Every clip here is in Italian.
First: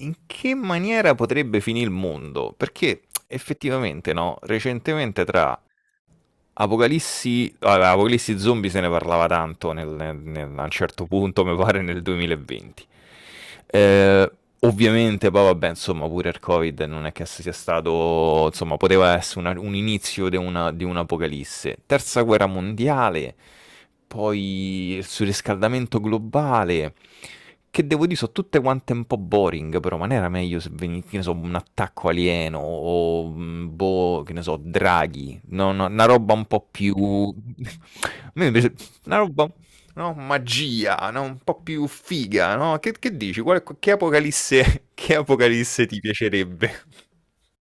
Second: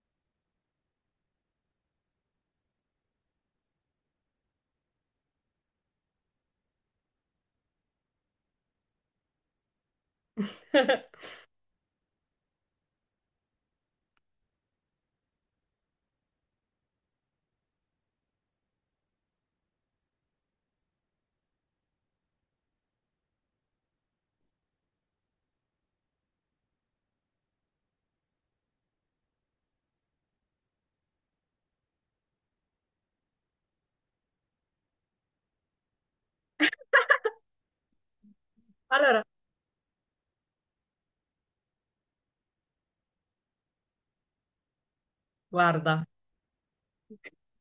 In che maniera potrebbe finì il mondo? Perché effettivamente, no, recentemente tra Apocalissi, allora, Apocalissi zombie se ne parlava tanto a un certo punto, mi pare nel 2020. Eh, Ovviamente, poi vabbè, insomma, pure il Covid non è che sia stato, insomma, poteva essere un inizio di di un'apocalisse. Terza guerra mondiale poi il surriscaldamento globale, che devo dire sono tutte quante un po' boring, però ma non era meglio se venisse, che ne so, un attacco alieno o, boh, che ne so, draghi, no, no, una roba un po' più A me invece una Allora, roba, no, magia, no, un po' più figa, no? Che dici? Che apocalisse, che apocalisse ti guarda, piacerebbe?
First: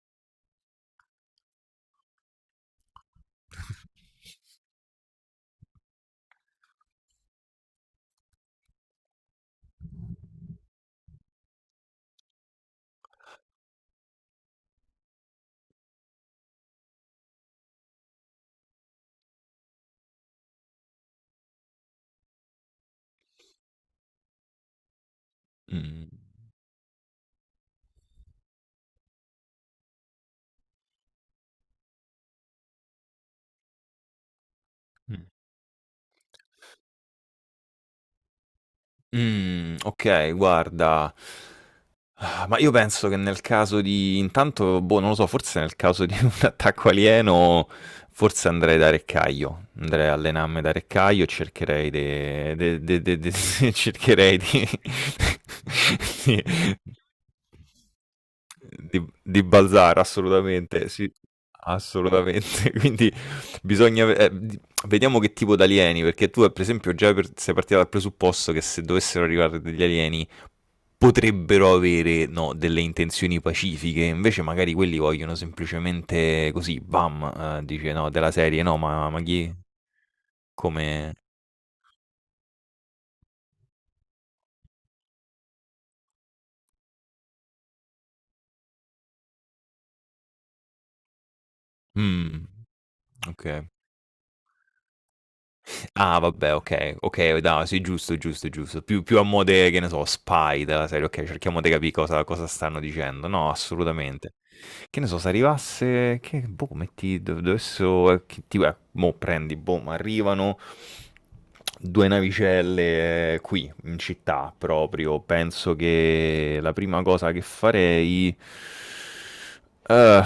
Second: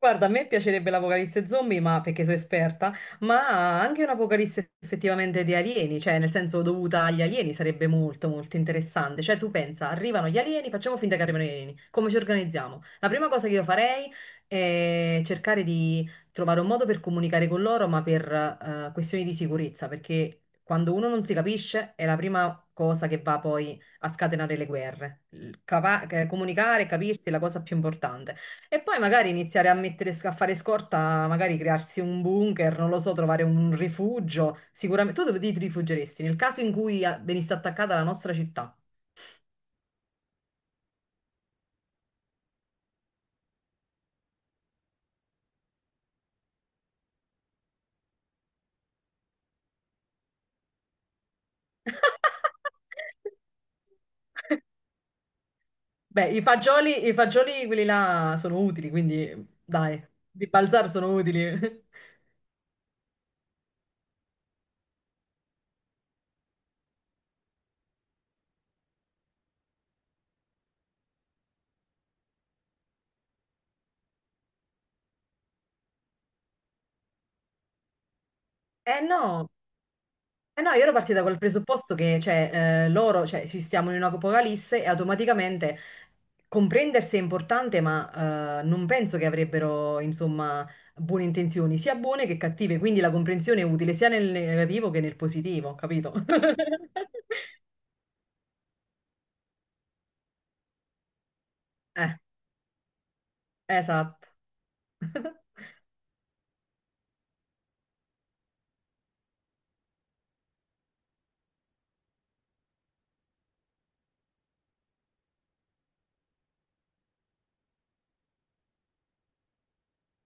Guarda, a me piacerebbe l'apocalisse zombie, ma perché sono esperta, ma anche un'apocalisse effettivamente di alieni, cioè nel senso dovuta agli alieni sarebbe molto molto interessante. Cioè tu pensa, arrivano gli alieni, facciamo finta che arrivano gli alieni, come ci organizziamo? La prima cosa che io farei è cercare di trovare un modo per comunicare con loro, ma per questioni di sicurezza, perché quando uno non si capisce è la prima cosa che va poi a scatenare le guerre. Il Mm. capa- comunicare e capirsi è la cosa più importante. E poi magari iniziare a mettere, a fare scorta, magari crearsi un bunker, non lo so, trovare un rifugio. Sicuramente. Tu dove ti rifugeresti? Nel caso in cui venisse attaccata la nostra città. Mm, ok, guarda. Ah, ma io penso che nel caso di intanto, boh, non lo so, forse nel caso di un attacco alieno, forse andrei da Reccaio, andrei a allenarmi da Reccaio e cercherei cercherei di Beh, di- i fagioli quelli là sono utili, di quindi Balzar, dai, di assolutamente, Balzar sì, sono utili. assolutamente. Quindi bisogna ve di vediamo che tipo d'alieni, perché tu, per esempio, già per sei partita dal presupposto che se dovessero arrivare degli alieni potrebbero avere, no, delle intenzioni pacifiche, invece magari quelli vogliono semplicemente così, bam, dice, no, della serie, no, Eh ma no, chi? Eh no, Come? io ero partita col presupposto che cioè, loro, cioè, ci stiamo in un'apocalisse e automaticamente comprendersi è importante, ma non penso che avrebbero, insomma, buone intenzioni, sia buone che Mh, cattive, quindi la comprensione è okay. utile sia nel negativo che nel positivo, capito? Ah, vabbè, ok, ok, no, sì, giusto, giusto, giusto. Più a mo' de, che ne so, spy della serie, ok, cerchiamo di capire Eh, cosa stanno dicendo. No, esatto. assolutamente. Che ne so, se arrivasse, che, boh, metti, dovessero, tipo, mo' prendi, boh, ma arrivano due navicelle qui, in città, proprio. Penso che la prima cosa che farei. eh,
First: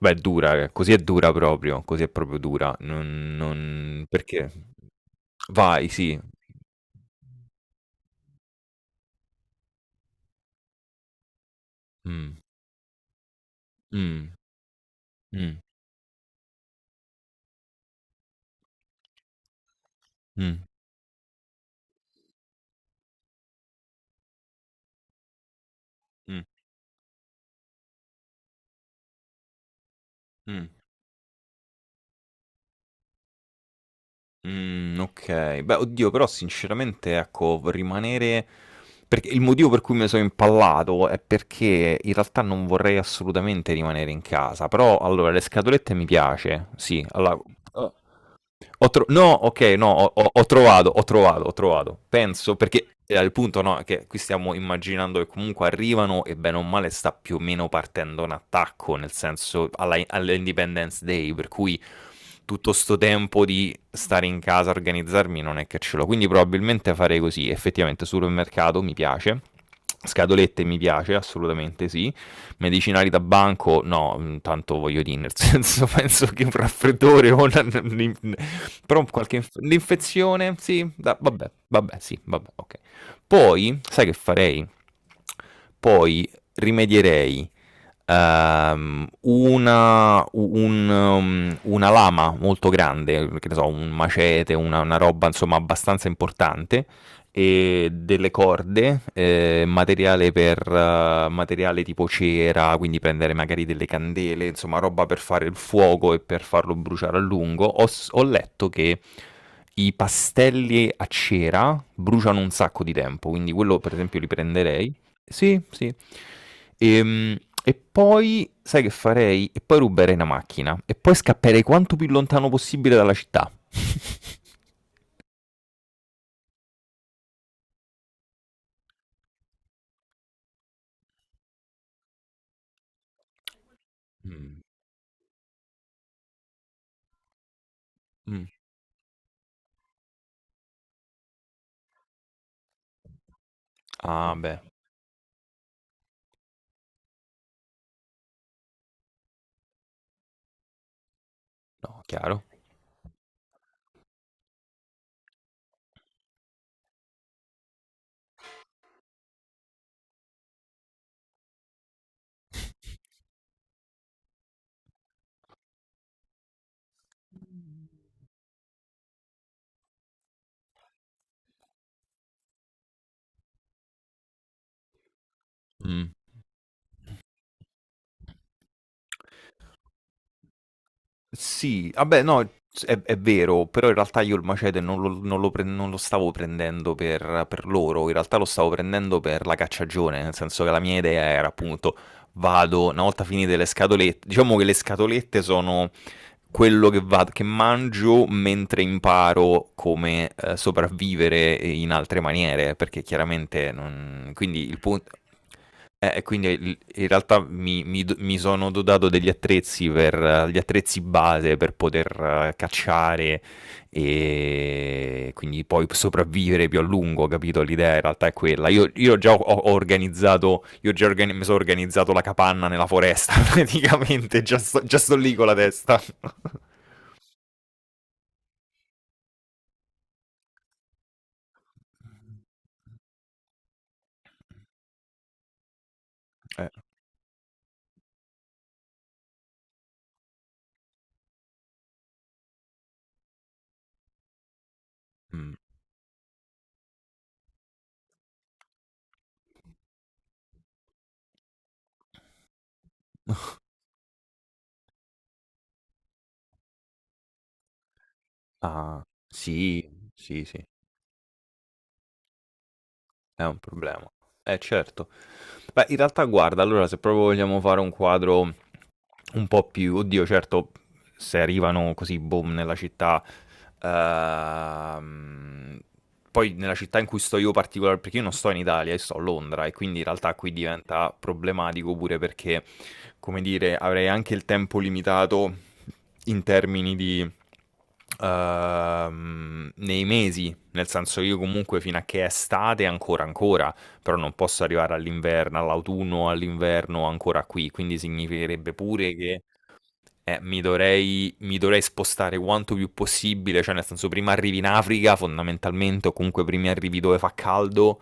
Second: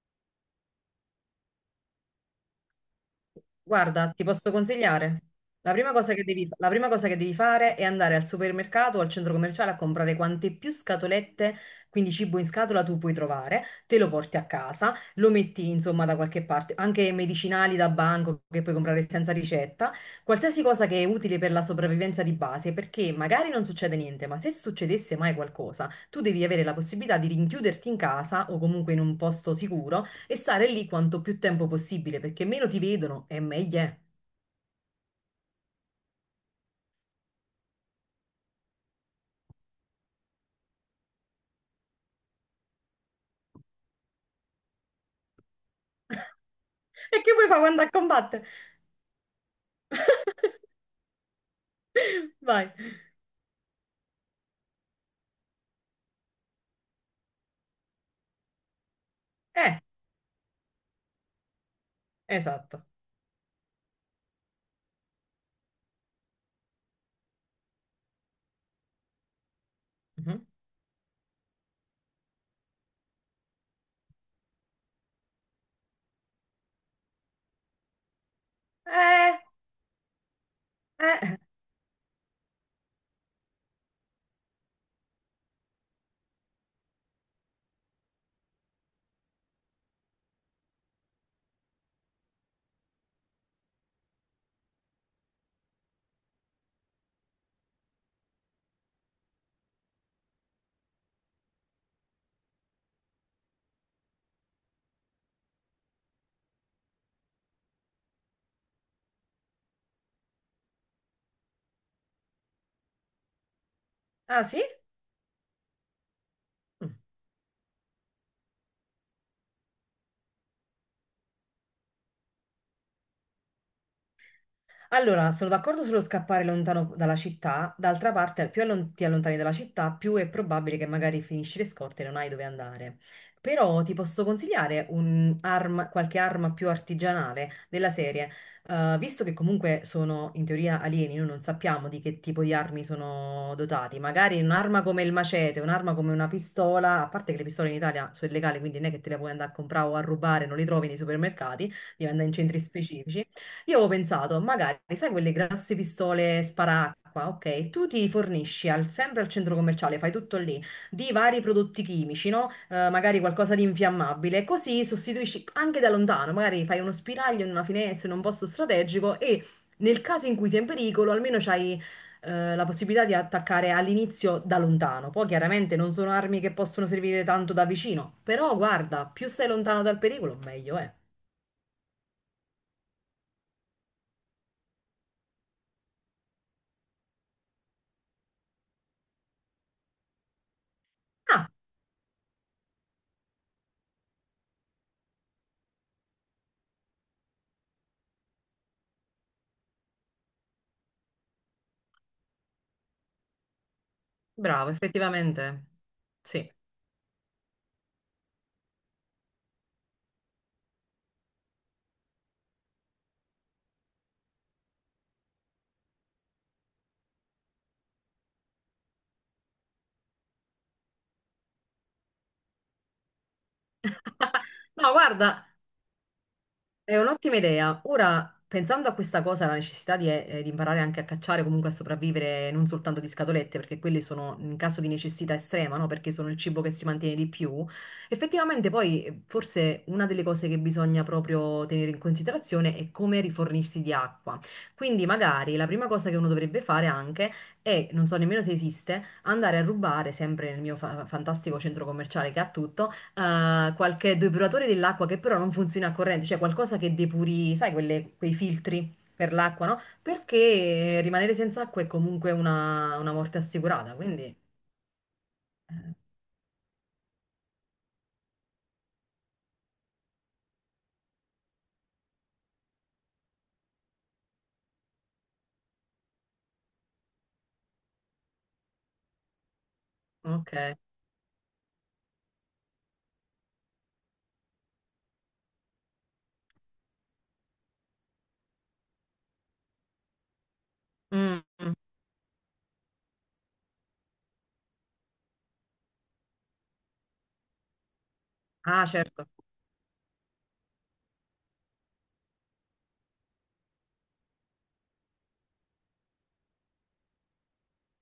Beh, è dura, così è dura proprio, così è proprio dura. Non Guarda, ti perché posso consigliare. La vai, prima cosa sì. che devi, la prima cosa che devi fare è andare al supermercato o al centro commerciale a comprare quante più scatolette, quindi cibo Mh, in scatola tu puoi trovare, te lo mh, porti a casa, lo mh, metti insomma da qualche parte, anche medicinali da banco che puoi comprare senza ricetta, mh, qualsiasi cosa che è utile per la sopravvivenza di base, perché magari non succede niente, ma se succedesse mai qualcosa, tu mh, devi avere la possibilità di rinchiuderti in casa o comunque in un posto sicuro e mh, stare lì quanto più tempo possibile, perché meno ti vedono e meglio è. Okay. Beh, oddio, però sinceramente, ecco, v rimanere perché il motivo per cui me so' impallato è perché in realtà non vorrei assolutamente rimanere in casa, però allora le scatolette mi piace, sì, E alla che vuoi uhm fare quando a combattere? No, ok, no, ho trovato, ho trovato, ho trovato. Penso, Vai. perché al punto no, è che qui stiamo immaginando che comunque arrivano e bene o male sta più o meno partendo un attacco, nel senso Eh, all'Independence Day, per cui tutto esatto. sto tempo di stare in casa, organizzarmi, non è che ce l'ho. Quindi probabilmente farei così, effettivamente supermercato mi piace, Mhm. scatolette mi piace, assolutamente sì medicinali da banco, no, tanto voglio dire, nel senso penso che un raffreddore o però qualche Eh, l'infezione, sì, Eh, vabbè, vabbè, sì, vabbè, ok. Poi, sai che farei? Poi rimedierei una lama molto grande, che ne so, un macete, una roba insomma abbastanza importante, e delle corde, materiale tipo cera, quindi prendere magari delle candele, insomma, roba per fare il fuoco e per farlo bruciare a lungo. Ho letto che i pastelli a cera bruciano un sacco di tempo, quindi quello per esempio li ah sì? prenderei. Sì, sì. Mm. Ehm, E poi sai che farei? E poi ruberei una macchina e poi scapperei quanto più lontano possibile dalla città. Allora, sono d'accordo sullo scappare lontano dalla città, d'altra parte più allon- ti allontani dalla città, più è probabile che magari finisci le scorte e non hai dove andare. Però ti posso Mm. consigliare un arma- qualche arma più artigianale della serie, Mm. Visto che comunque sono in teoria alieni, noi non sappiamo di che tipo di armi sono dotati, Ah, magari beh. un'arma come il macete, un'arma come una pistola, a parte che le pistole in Italia sono illegali, quindi non è che te le puoi andare a comprare o a rubare, non le trovi nei supermercati, No, devi andare in chiaro. centri specifici. Io avevo pensato, magari, sai quelle grosse pistole sparacqua, ok? Tu ti fornisci al- sempre al centro commerciale, fai tutto lì, di vari prodotti chimici, no? Magari qualcosa di infiammabile, così sostituisci anche da lontano, magari fai uno spiraglio in una finestra, in un posto strategico e nel caso in cui sei in pericolo, almeno c'hai la possibilità di attaccare all'inizio da lontano. Poi chiaramente non Mh. sono armi che possono servire tanto da vicino, però guarda, più stai lontano dal pericolo, meglio è. Sì, vabbè no, s è vero, però in realtà io il macete non lo stavo prendendo per loro, in realtà lo stavo prendendo per la cacciagione, nel senso che la mia idea era Ah, appunto: vado, una volta finite le scatolette diciamo che le scatolette sono quello che vado che mangio mentre imparo come, sopravvivere in altre maniere, perché chiaramente non quindi bravo, il pun. effettivamente. E quindi Sì. In realtà mi, mi sono dotato degli attrezzi per gli attrezzi base per poter cacciare e quindi poi sopravvivere più a lungo, capito? L'idea in realtà è quella. Io già ho organizzato, mi sono organizzato la capanna nella foresta, praticamente, già sto, No, già sto lì guarda, con la testa. è un'ottima idea. Ora, pensando a questa cosa, la necessità di imparare anche a cacciare, comunque a sopravvivere, non soltanto di scatolette, perché quelle sono in caso di necessità estrema, no? Perché sono il cibo Eh, che si mantiene di più. Effettivamente, poi, forse una delle cose che bisogna proprio tenere in considerazione è come rifornirsi di acqua. Quindi, mm. magari la prima cosa che uno dovrebbe fare anche è, non so nemmeno se esiste, andare a rubare, sempre nel mio fa- fantastico centro commerciale che ha tutto qualche depuratore dell'acqua che però non funziona a corrente, cioè qualcosa che depuri, sai, quelle- quei filtri Ah, per l'acqua, no? sì, sì, sì, Perché rimanere senza acqua è comunque una morte è un assicurata, problema. quindi... Certo. Beh, eh, in realtà, guarda, allora se proprio vogliamo fare un quadro un po' più, oddio, certo, se arrivano così, boom, nella città, ehm, poi nella città in cui sto io particolare, perché io non sto in Italia, io sto a Londra e quindi in realtà qui Ok. diventa problematico pure perché, come dire, avrei anche il tempo limitato in termini di, nei mesi, nel senso io Mm, mm. comunque fino a che è estate ancora ancora però non posso arrivare all'inverno, all'autunno, all'inverno ancora qui, quindi significherebbe Ah, pure certo. che mi dovrei spostare quanto più possibile, cioè nel senso prima arrivi in Africa fondamentalmente o comunque prima arrivi dove fa caldo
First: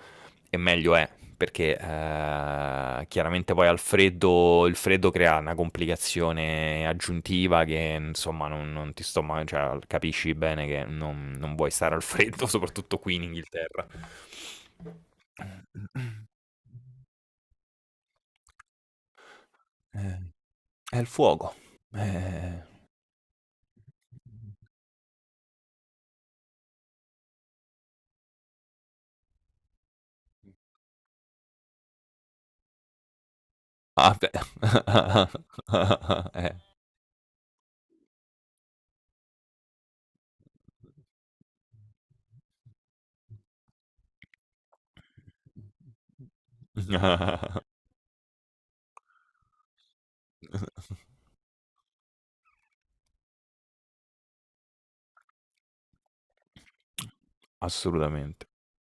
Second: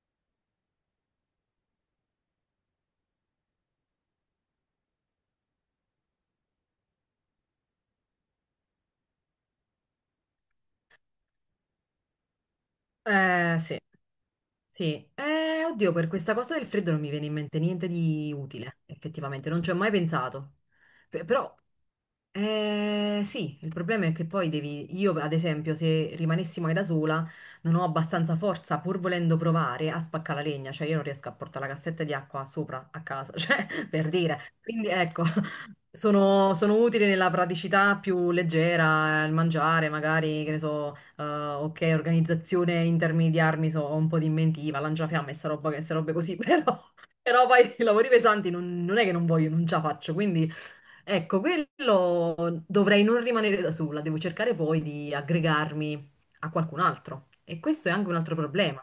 e meglio è perché chiaramente poi al freddo, il freddo crea una complicazione aggiuntiva che insomma non cioè, capisci bene che non vuoi stare al freddo, soprattutto qui in Sì, Inghilterra. sì. Oddio, per questa cosa del freddo non mi viene in mente niente di utile, effettivamente, non ci ho mai Eh, pensato. è il Pe- fuoco. Però Eh. Sì, il problema è che poi devi, io ad esempio, se rimanessi mai da sola, non ho abbastanza forza, pur volendo provare, a spaccare la legna, cioè io non riesco a portare la cassetta di acqua sopra a casa, cioè per Ah, beh. dire. Quindi ecco, Eh. sono, sono utile nella praticità più leggera, il mangiare, magari, che ne so, ok, organizzazione in termini di armi, so, ho un po' di inventiva, lanciafiamme, e sta roba, che- sta robe così, però, però poi i lavori pesanti non, non è che non voglio, non ce la faccio, quindi... Ecco, quello dovrei non rimanere da sola, devo cercare poi di aggregarmi a qualcun altro. E questo è anche un altro Assolutamente. problema.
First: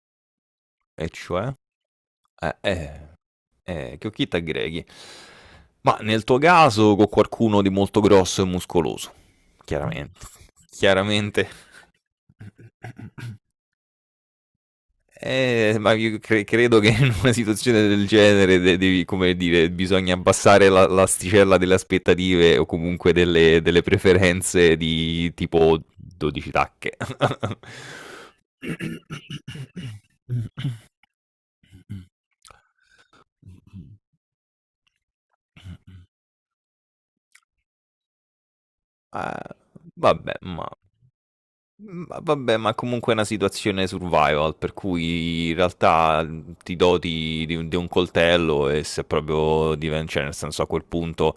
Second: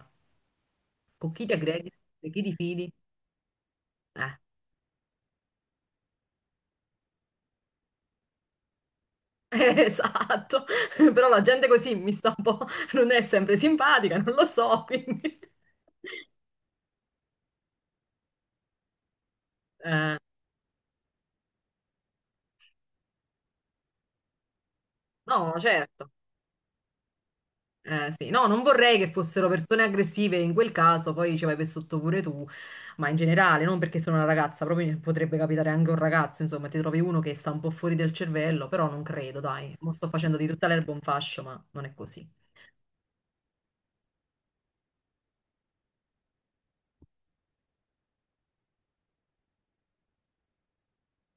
E Con chi cioè? ti aggreghi, di chi ti fidi? Eh. Che occhietta Eh, aggreghi. Ma nel tuo caso con qualcuno di molto grosso e muscoloso, chiaramente. esatto. Però la Chiaramente. gente così mi sta un po', non è sempre simpatica, non lo so, quindi... Ma io credo che in una situazione del genere de- devi, come dire, bisogna Eh, abbassare l'asticella delle aspettative o comunque delle preferenze di no, tipo certo. 12 tacche. Sì, no, non vorrei che fossero persone aggressive in quel caso, poi ci vai per sotto pure tu, ma in generale, non perché sono una ragazza, proprio potrebbe capitare anche a un ragazzo, insomma, ti trovi uno che sta un po' fuori del cervello, però non credo, Eh, dai, mo sto vabbè, facendo di ma tutta l'erba un fascio, ma non è così. vabbè, ma comunque è una situazione survival, per cui in realtà ti doti di un coltello e se proprio diventa, cioè nel senso a quel punto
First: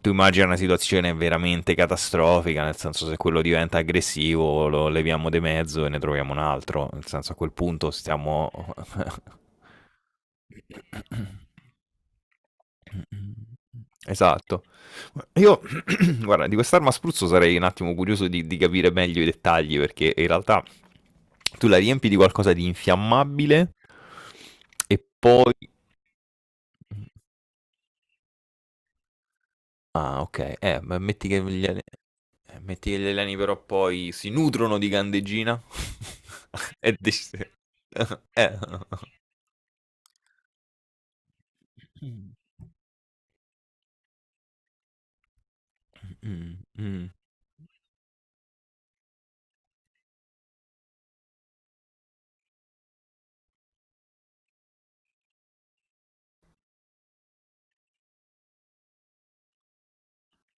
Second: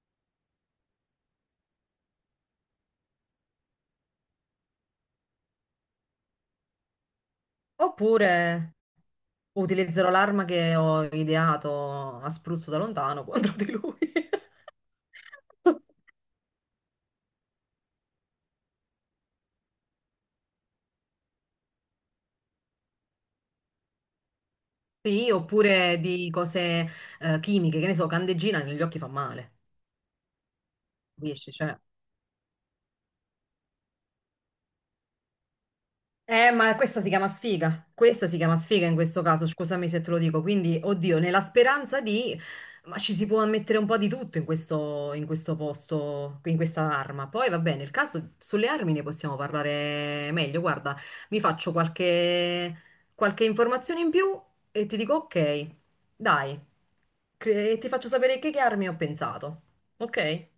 tu immagini una situazione veramente catastrofica, nel senso se quello diventa aggressivo lo leviamo di mezzo e ne troviamo un altro, nel senso a quel punto stiamo. Oppure utilizzerò l'arma che ho ideato a spruzzo da lontano Mh-mh. contro di lui. Esatto. Io guarda, di quest'arma a spruzzo sarei un attimo curioso di capire meglio i dettagli, perché in realtà tu la riempi di qualcosa di infiammabile e Sì, poi oppure di cose mh, chimiche, che ne so, candeggina negli occhi fa male, ah okay, capisci? Cioè, metti che gli alieni però poi si nutrono di candeggina ma e questa si chiama dici eh. sfiga. Questa si chiama Eh. sfiga in questo caso, scusami se te lo dico. Quindi, oddio, nella speranza di... Ma ci si può mettere un po' di tutto in questo posto, Mh-mh, in questa mh. arma. Poi va bene, nel caso sulle armi ne possiamo parlare meglio. Guarda, mi faccio qualche, qualche informazione in più e ti dico ok, dai, cre- e ti faccio sapere che armi ho pensato. Ok?